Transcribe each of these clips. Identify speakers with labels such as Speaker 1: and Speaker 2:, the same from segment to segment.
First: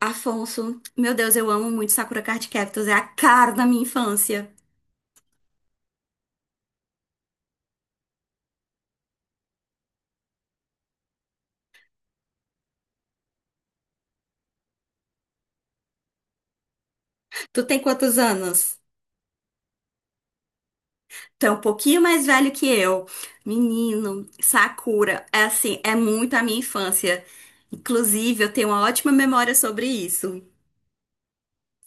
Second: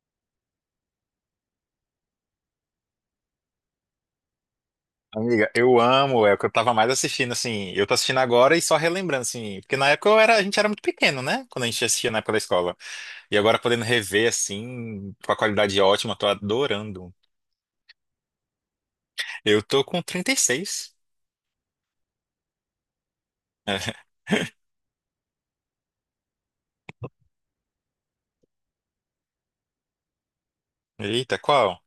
Speaker 1: Afonso, meu Deus, eu amo muito Sakura Card Captors, é a cara da minha infância.
Speaker 2: Amiga, eu amo, é o que eu tava mais assistindo, assim, eu tô assistindo agora e só relembrando, assim, porque na época a gente era muito pequeno, né? Quando a gente assistia na época da escola. E agora podendo rever, assim, com a qualidade ótima, tô adorando.
Speaker 1: Tu tem quantos anos?
Speaker 2: Eu tô com 36.
Speaker 1: Tu é um pouquinho mais velho que eu. Menino, Sakura, é assim, é muito a minha infância. Inclusive, eu tenho uma ótima memória sobre isso.
Speaker 2: Eita, qual?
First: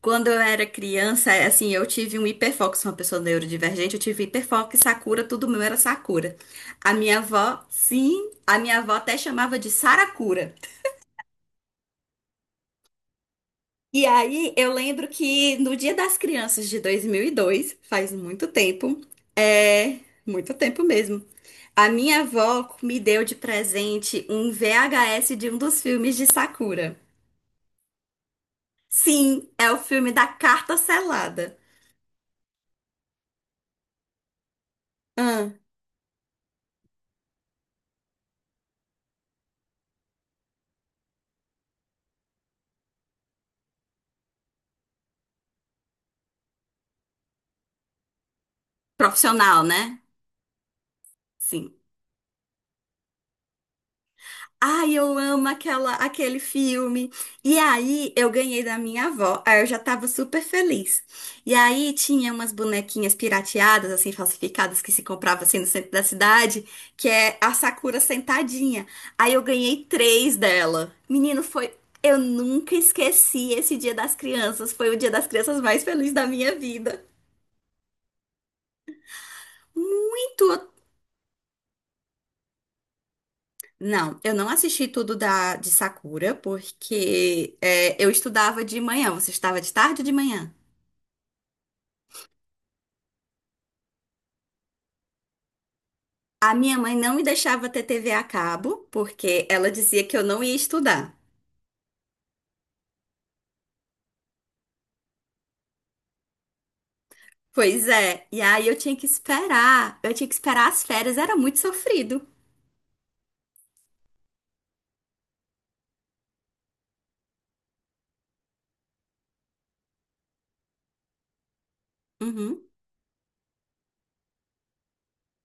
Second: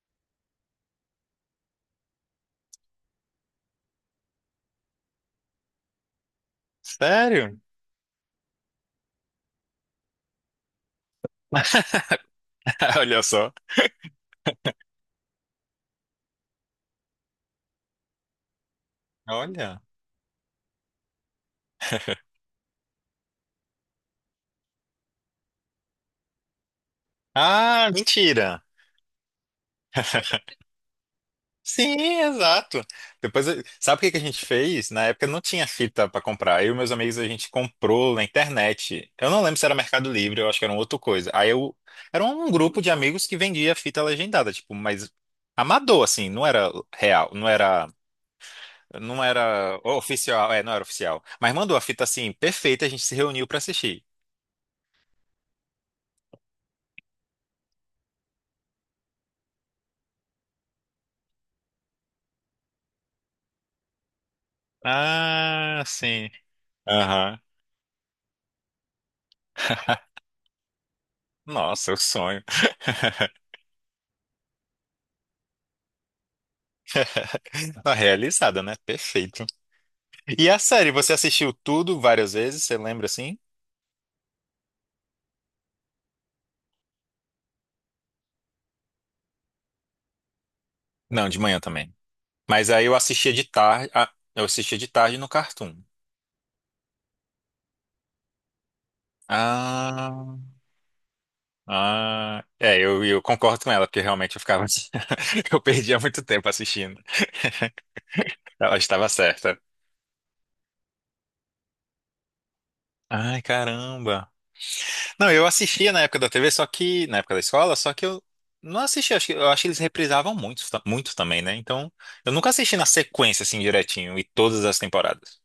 Speaker 1: Quando eu era criança, é assim, eu tive um hiperfoco, sou uma pessoa neurodivergente, eu tive hiperfoco e Sakura, tudo meu era Sakura. A minha
Speaker 2: Sério?
Speaker 1: avó, sim, a minha avó até chamava de Sarakura.
Speaker 2: Olha só.
Speaker 1: E aí, eu lembro que no Dia das Crianças de 2002, faz muito tempo,
Speaker 2: Olha.
Speaker 1: é muito tempo mesmo, a minha avó me deu de presente um VHS de um dos filmes de Sakura.
Speaker 2: Ah, mentira.
Speaker 1: Sim, é o filme da carta selada.
Speaker 2: Sim, exato. Depois, sabe o que que a gente fez? Na época não
Speaker 1: Ah,
Speaker 2: tinha fita pra comprar. Eu e meus amigos a gente comprou na internet. Eu não lembro se era Mercado Livre, eu acho que era uma outra coisa. Aí eu era um grupo de amigos que vendia fita legendada, tipo, mas amador assim, não era real, não era não
Speaker 1: profissional,
Speaker 2: era
Speaker 1: né?
Speaker 2: oficial, é, não era oficial. Mas
Speaker 1: Sim.
Speaker 2: mandou a fita assim perfeita, a gente se reuniu pra assistir.
Speaker 1: Ai, eu amo aquele filme. E aí, eu ganhei da minha avó. Aí eu já tava super feliz. E aí, tinha umas bonequinhas pirateadas, assim, falsificadas, que se comprava, assim, no
Speaker 2: Ah,
Speaker 1: centro da
Speaker 2: sim.
Speaker 1: cidade, que é
Speaker 2: Aham.
Speaker 1: a Sakura sentadinha. Aí eu ganhei três dela. Menino, foi...
Speaker 2: Nossa, é o
Speaker 1: Eu
Speaker 2: sonho.
Speaker 1: nunca esqueci esse Dia das Crianças. Foi o Dia das Crianças mais feliz da minha vida.
Speaker 2: Tá realizada, né? Perfeito.
Speaker 1: Muito.
Speaker 2: E a série, você assistiu tudo várias vezes, você lembra assim?
Speaker 1: Não, eu não assisti tudo de Sakura, porque é, eu estudava de manhã. Você estava de tarde ou de manhã?
Speaker 2: Não, de manhã também. Mas aí eu assistia de tarde no Cartoon.
Speaker 1: A minha mãe não me deixava ter TV a cabo, porque ela dizia que eu
Speaker 2: Ah,
Speaker 1: não ia estudar.
Speaker 2: ah, é, eu concordo com ela, porque realmente eu ficava, eu perdia muito tempo assistindo.
Speaker 1: Pois é, e aí eu
Speaker 2: Ela
Speaker 1: tinha que
Speaker 2: estava certa.
Speaker 1: esperar, eu tinha que esperar as férias, era muito sofrido.
Speaker 2: Ai, caramba. Não, eu assistia na época da TV, só que, na época da escola, só que eu não assistia, eu acho que eles reprisavam muito, muito também, né? Então, eu nunca
Speaker 1: Uhum.
Speaker 2: assisti na sequência, assim, direitinho, e todas as temporadas.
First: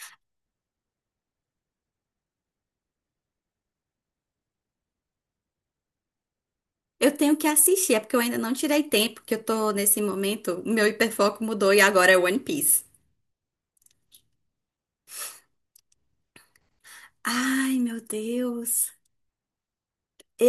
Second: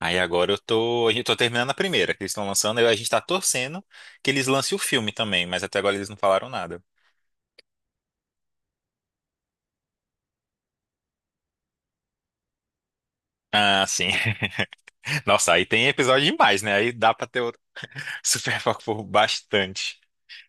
Speaker 2: Aí agora eu tô terminando a primeira que eles estão lançando, aí a gente tá torcendo que eles lancem o filme também, mas até agora eles não falaram nada.
Speaker 1: Eu tenho que assistir, é porque eu ainda não tirei tempo, que eu tô nesse momento, meu hiperfoco mudou e agora é One Piece.
Speaker 2: Ah, sim. Nossa, aí tem episódio demais, né? Aí dá pra ter outro
Speaker 1: Ai, meu
Speaker 2: super foco
Speaker 1: Deus.
Speaker 2: por bastante.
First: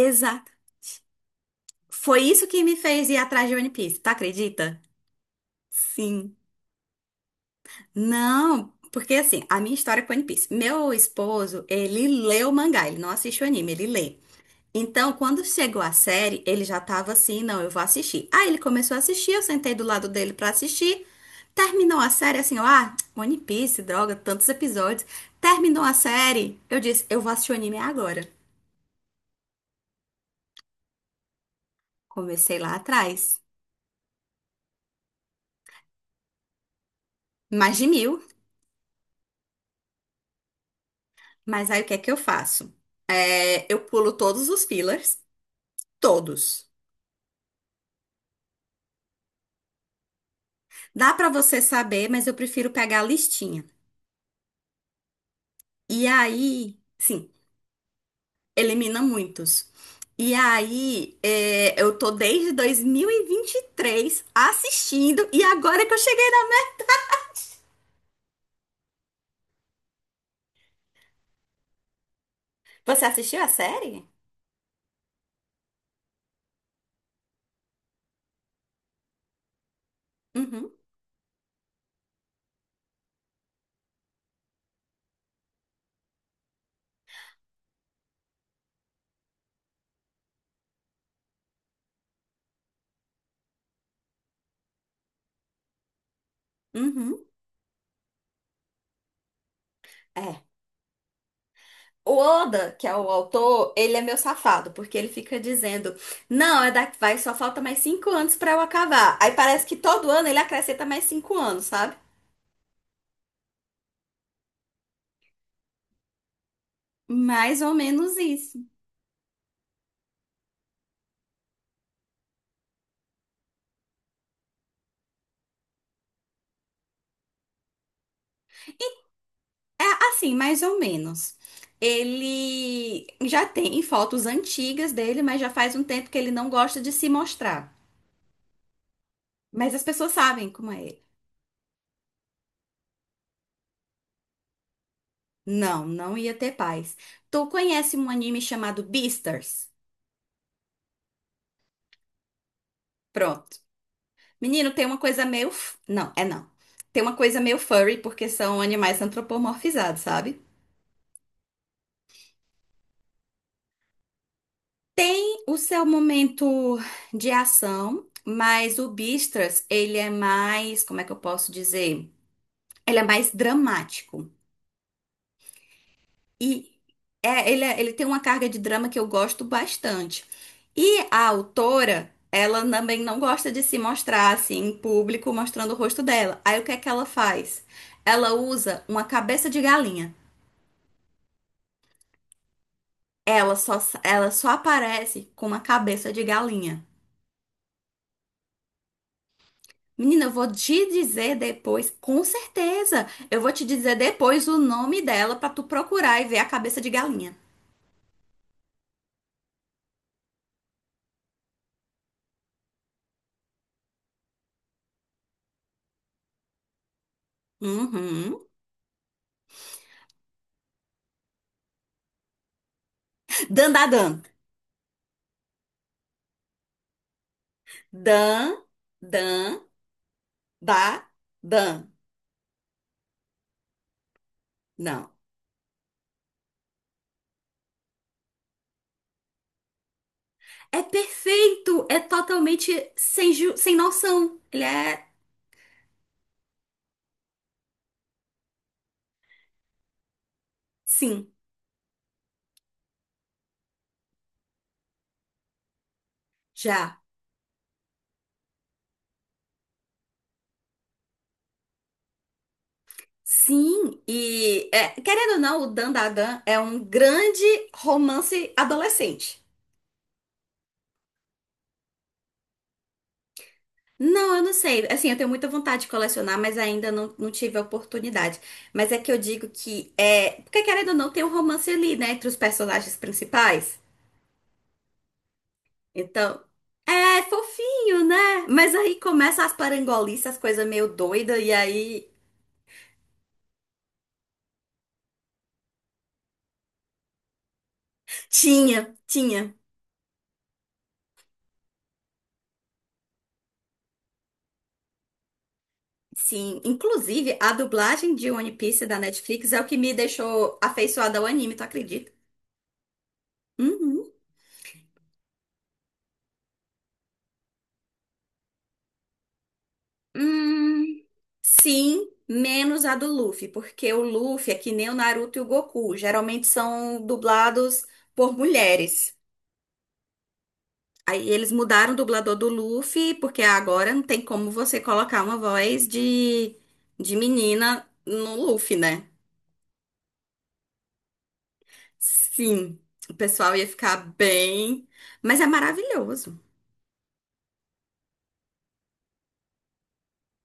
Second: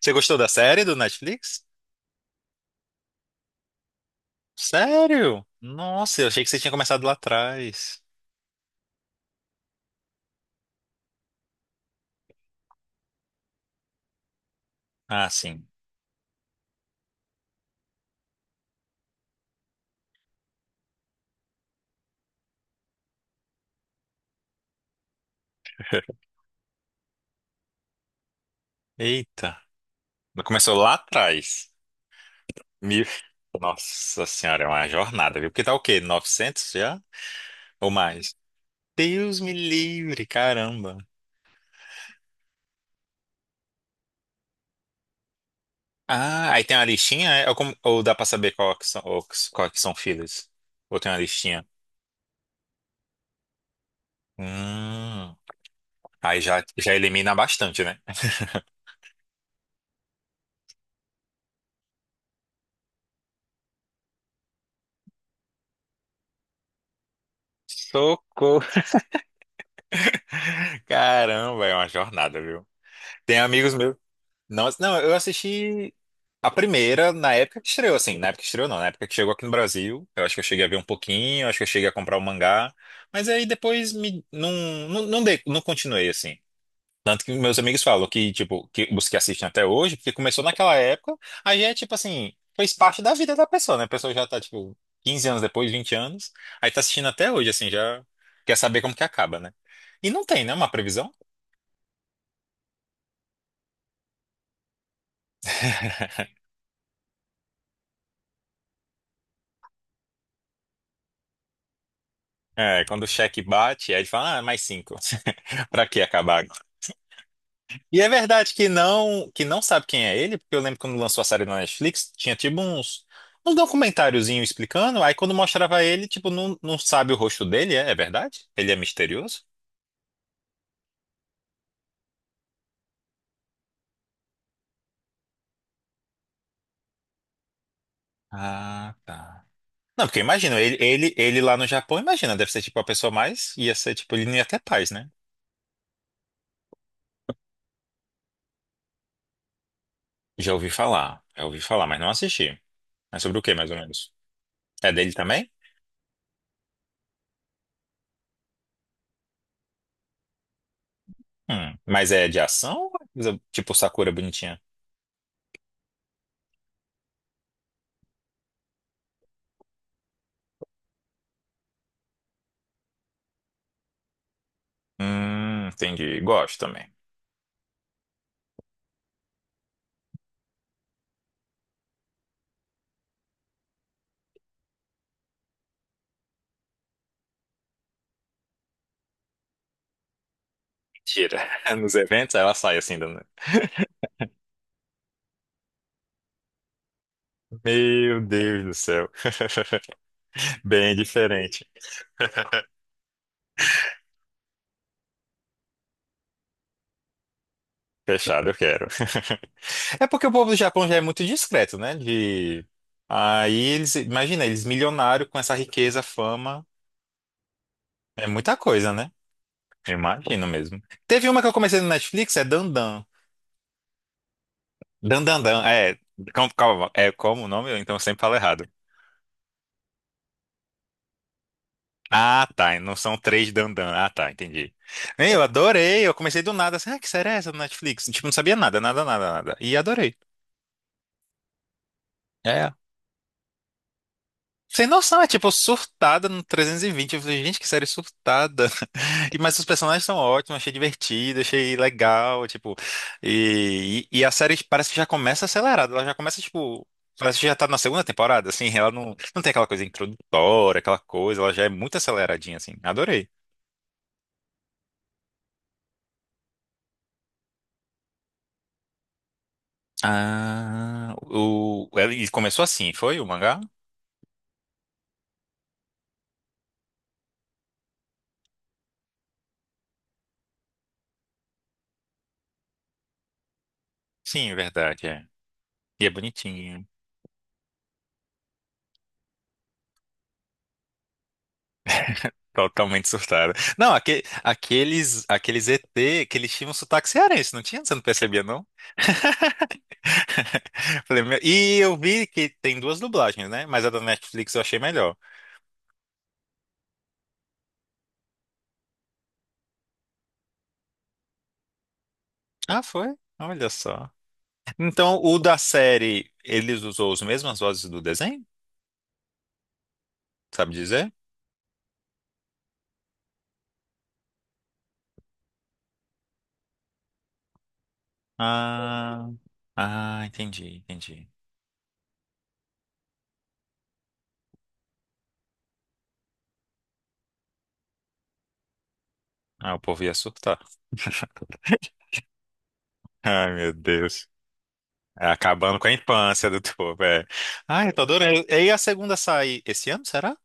Speaker 2: Você gostou da série do Netflix?
Speaker 1: Foi isso que me fez ir atrás de One Piece, tá? Acredita?
Speaker 2: Sério? Nossa, eu
Speaker 1: Sim.
Speaker 2: achei que você tinha começado lá atrás.
Speaker 1: Não, porque assim, a minha história com One Piece. Meu esposo, ele lê o mangá, ele não assiste o anime, ele lê. Então,
Speaker 2: Ah,
Speaker 1: quando
Speaker 2: sim.
Speaker 1: chegou a série, ele já tava assim, não, eu vou assistir. Aí ele começou a assistir, eu sentei do lado dele pra assistir. Terminou a série assim, ó, ah, One Piece, droga, tantos episódios. Terminou a série, eu disse, eu vou assistir o anime agora.
Speaker 2: Eita. Começou lá atrás.
Speaker 1: Comecei lá
Speaker 2: Me-
Speaker 1: atrás,
Speaker 2: Nossa senhora, é uma jornada, viu? Porque tá o quê? 900 já?
Speaker 1: mais de
Speaker 2: Ou
Speaker 1: 1.000.
Speaker 2: mais? Deus me livre, caramba.
Speaker 1: Mas aí o que é que eu faço? É, eu pulo todos os fillers,
Speaker 2: Ah, aí
Speaker 1: todos.
Speaker 2: tem uma listinha? É? Ou, ou dá pra saber qual que são, ou qual que são filhos? Ou tem
Speaker 1: Dá
Speaker 2: uma
Speaker 1: pra você
Speaker 2: listinha?
Speaker 1: saber, mas eu prefiro pegar a listinha.
Speaker 2: Hum,
Speaker 1: E
Speaker 2: aí já,
Speaker 1: aí,
Speaker 2: já
Speaker 1: sim,
Speaker 2: elimina bastante, né?
Speaker 1: elimina muitos. E aí, é, eu tô desde 2023 assistindo e agora que eu cheguei na.
Speaker 2: Socorro! Caramba, é uma jornada, viu?
Speaker 1: Você
Speaker 2: Tem
Speaker 1: assistiu a
Speaker 2: amigos meus.
Speaker 1: série?
Speaker 2: Não, não, eu assisti a primeira na época que estreou, assim. Na época que estreou, não. Na época que chegou aqui no Brasil. Eu acho que eu cheguei a
Speaker 1: Uhum,
Speaker 2: ver um pouquinho, acho que eu cheguei a comprar o mangá. Mas aí depois não, não, não, não continuei, assim. Tanto que meus amigos falam que, tipo, que os que assistem até hoje, porque começou naquela época, aí já é, tipo assim, fez parte da vida da pessoa, né? A pessoa já tá, tipo, 15 anos depois, 20 anos, aí tá assistindo
Speaker 1: uhum.
Speaker 2: até hoje, assim, já quer saber como que acaba, né? E não
Speaker 1: É.
Speaker 2: tem, né, uma previsão?
Speaker 1: O Oda, que é o autor, ele é meu safado, porque ele fica dizendo: não, é daqui, vai, só falta mais 5 anos pra eu acabar. Aí parece que todo ano ele acrescenta mais 5 anos, sabe?
Speaker 2: É, quando o cheque bate, aí ele fala, ah, é mais cinco. Pra que acabar.
Speaker 1: Mais ou
Speaker 2: E é
Speaker 1: menos
Speaker 2: verdade
Speaker 1: isso.
Speaker 2: que não sabe quem é ele, porque eu lembro quando lançou a série na Netflix, tinha tipo uns documentáriozinho explicando, aí quando mostrava ele, tipo, não, não sabe o rosto dele, é verdade? Ele é misterioso?
Speaker 1: É assim, mais ou menos. Ele já tem fotos antigas dele, mas já faz um tempo que ele não gosta de se mostrar.
Speaker 2: Ah, tá.
Speaker 1: Mas as
Speaker 2: Não,
Speaker 1: pessoas
Speaker 2: porque
Speaker 1: sabem
Speaker 2: imagina,
Speaker 1: como
Speaker 2: ele,
Speaker 1: é ele.
Speaker 2: ele, ele lá no Japão, imagina, deve ser tipo a pessoa mais, ia ser tipo, ele nem ia ter paz, né?
Speaker 1: Não, não ia ter paz. Tu conhece um anime chamado Beastars?
Speaker 2: Já ouvi falar, mas não assisti. Mas sobre o que,
Speaker 1: Pronto.
Speaker 2: mais ou menos?
Speaker 1: Menino, tem
Speaker 2: É
Speaker 1: uma
Speaker 2: dele
Speaker 1: coisa meio.
Speaker 2: também?
Speaker 1: Não, é não. Tem uma coisa meio furry, porque são animais antropomorfizados, sabe?
Speaker 2: Mas é de ação? Ou é coisa tipo Sakura bonitinha?
Speaker 1: O seu momento de ação, mas o Beastars, ele é mais. Como é que eu posso dizer? Ele é mais dramático.
Speaker 2: Entendi, gosto
Speaker 1: E
Speaker 2: também.
Speaker 1: é, ele, ele tem uma carga de drama que eu gosto bastante. E a autora, ela também não gosta de se mostrar assim em público, mostrando o rosto dela. Aí o que é que ela faz? Ela usa uma cabeça de galinha.
Speaker 2: Tira. Nos eventos, aí ela sai assim. Do...
Speaker 1: Ela só aparece com uma cabeça de galinha.
Speaker 2: Meu Deus do céu.
Speaker 1: Menina, eu vou te
Speaker 2: Bem
Speaker 1: dizer
Speaker 2: diferente.
Speaker 1: depois, com certeza. Eu vou te dizer depois o nome dela pra tu procurar e ver a cabeça de galinha.
Speaker 2: Fechado, eu quero. É porque o povo do Japão já é muito discreto, né? De... Aí eles, imagina, eles milionários com essa riqueza, fama. É
Speaker 1: Uhum.
Speaker 2: muita coisa, né? Eu imagino mesmo. Teve uma que eu comecei no Netflix, é Dandan.
Speaker 1: Dan, dan, dan.
Speaker 2: Dandandan, é. Como, calma, é como o nome? Então eu sempre falo errado.
Speaker 1: Dan, dan. Da, dan.
Speaker 2: Ah, tá. E não são três dandan. Ah, tá. Entendi.
Speaker 1: Não.
Speaker 2: Ei, eu adorei. Eu comecei do nada. Assim, que série é essa do Netflix? Tipo, não sabia nada, nada, nada, nada. E adorei.
Speaker 1: É perfeito, é
Speaker 2: É.
Speaker 1: totalmente sem, sem noção. Ele
Speaker 2: Sem
Speaker 1: é
Speaker 2: noção, é tipo surtada no 320. Eu falei, gente, que série surtada. Mas os personagens são ótimos, achei
Speaker 1: sim,
Speaker 2: divertido, achei legal, tipo. E a série parece que já começa acelerada. Ela já começa, tipo.
Speaker 1: já.
Speaker 2: Parece que já tá na segunda temporada, assim. Ela não tem aquela coisa introdutória, aquela coisa. Ela já é muito aceleradinha, assim. Adorei.
Speaker 1: Sim, e é, querendo ou não, o Dan da Dan é um grande romance adolescente.
Speaker 2: Ah, ele começou assim, foi o mangá?
Speaker 1: Não, eu não sei. Assim, eu tenho muita vontade de colecionar, mas ainda não, não tive a oportunidade. Mas é que eu digo que é. Porque querendo ou não, tem um romance ali, né? Entre os personagens principais.
Speaker 2: Sim, é verdade, é. E é
Speaker 1: Então,
Speaker 2: bonitinho.
Speaker 1: é fofinho, né? Mas aí começa as parangolices, as coisas meio doida e aí
Speaker 2: Totalmente surtada. Não, aqueles ET que eles tinham um sotaque cearense, não tinha? Você não percebia, não?
Speaker 1: tinha, tinha.
Speaker 2: Falei, e eu vi que tem duas dublagens, né? Mas a da Netflix eu achei melhor.
Speaker 1: Sim, inclusive a dublagem de One Piece da Netflix é o que me deixou afeiçoada ao anime, tu acredita?
Speaker 2: Ah, foi? Olha só.
Speaker 1: Uhum.
Speaker 2: Então, o da série, eles usou as mesmas vozes do desenho? Sabe
Speaker 1: Hum,
Speaker 2: dizer?
Speaker 1: Sim, menos a do Luffy, porque o Luffy é que nem o Naruto e o Goku, geralmente são dublados por mulheres.
Speaker 2: Ah, ah, entendi,
Speaker 1: Aí
Speaker 2: entendi.
Speaker 1: eles mudaram o dublador do Luffy, porque agora não tem como você colocar uma voz de menina no Luffy, né?
Speaker 2: Ah, o povo ia surtar.
Speaker 1: Sim, o
Speaker 2: Ai,
Speaker 1: pessoal ia
Speaker 2: meu
Speaker 1: ficar
Speaker 2: Deus.
Speaker 1: bem.
Speaker 2: É,
Speaker 1: Mas é
Speaker 2: acabando com a
Speaker 1: maravilhoso.
Speaker 2: infância do povo, é. Ah, eu tô adorando. E aí a segunda sai esse ano, será?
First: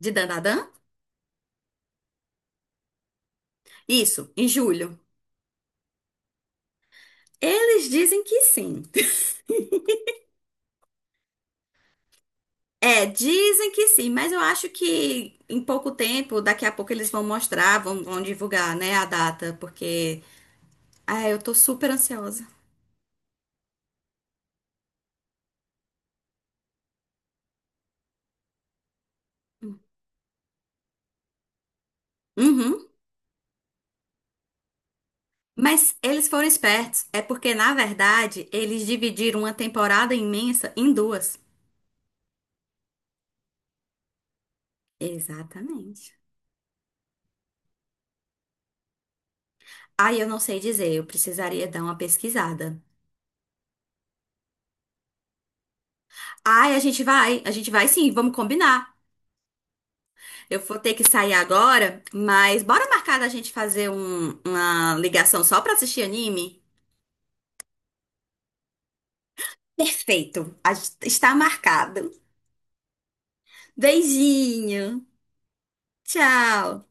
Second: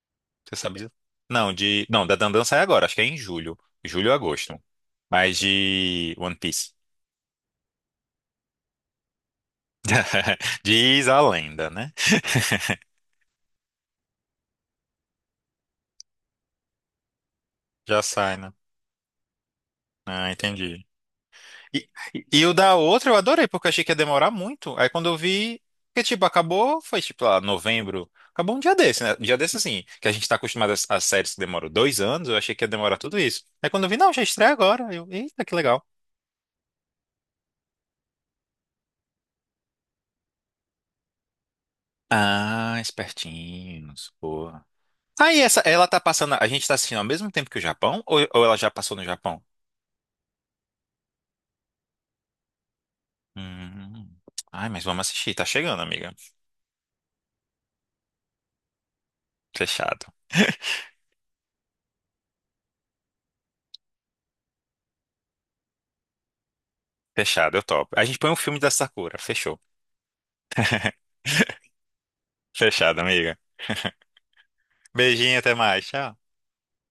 Speaker 1: De
Speaker 2: Você
Speaker 1: Dandadan?
Speaker 2: sabe? Não, não, da Dandan sai agora, acho que é em julho. Julho ou
Speaker 1: Isso, em
Speaker 2: agosto.
Speaker 1: julho.
Speaker 2: Mas de One Piece.
Speaker 1: Eles dizem que sim.
Speaker 2: Diz a lenda, né?
Speaker 1: É, dizem que sim, mas eu acho que em pouco tempo, daqui a pouco eles vão mostrar,
Speaker 2: Já
Speaker 1: vão
Speaker 2: sai, né?
Speaker 1: divulgar, né, a data, porque.
Speaker 2: Ah, entendi.
Speaker 1: Ah, eu tô
Speaker 2: E,
Speaker 1: super
Speaker 2: e
Speaker 1: ansiosa.
Speaker 2: o da outra eu adorei, porque eu achei que ia demorar muito. Aí quando eu vi, que tipo, acabou, foi tipo lá, novembro. Acabou um dia desse, né? Um dia desse assim, que a gente tá acostumado às séries que demoram 2 anos, eu achei que ia
Speaker 1: Uhum.
Speaker 2: demorar tudo isso. Aí quando eu vi, não, já estreia agora. Eu, eita, que legal.
Speaker 1: Mas eles foram espertos. É porque, na verdade, eles dividiram uma temporada imensa em duas.
Speaker 2: Ah, espertinhos, pô. Ah, e essa, ela tá
Speaker 1: Exatamente.
Speaker 2: passando, a gente tá assistindo ao mesmo tempo que o Japão, ou ela já passou no Japão?
Speaker 1: Ai, eu não sei dizer, eu precisaria dar uma pesquisada.
Speaker 2: Hum. Ai, mas vamos assistir, tá chegando, amiga.
Speaker 1: Ai, a gente vai sim, vamos combinar.
Speaker 2: Fechado.
Speaker 1: Eu vou ter que sair agora, mas bora marcar da gente fazer uma ligação só pra assistir anime?
Speaker 2: Fechado, eu topo. A gente põe um filme da Sakura, fechou.
Speaker 1: Perfeito, está marcado.
Speaker 2: Fechado, amiga.
Speaker 1: Beijinho,
Speaker 2: Beijinho, até mais. Tchau.
Speaker 1: tchau.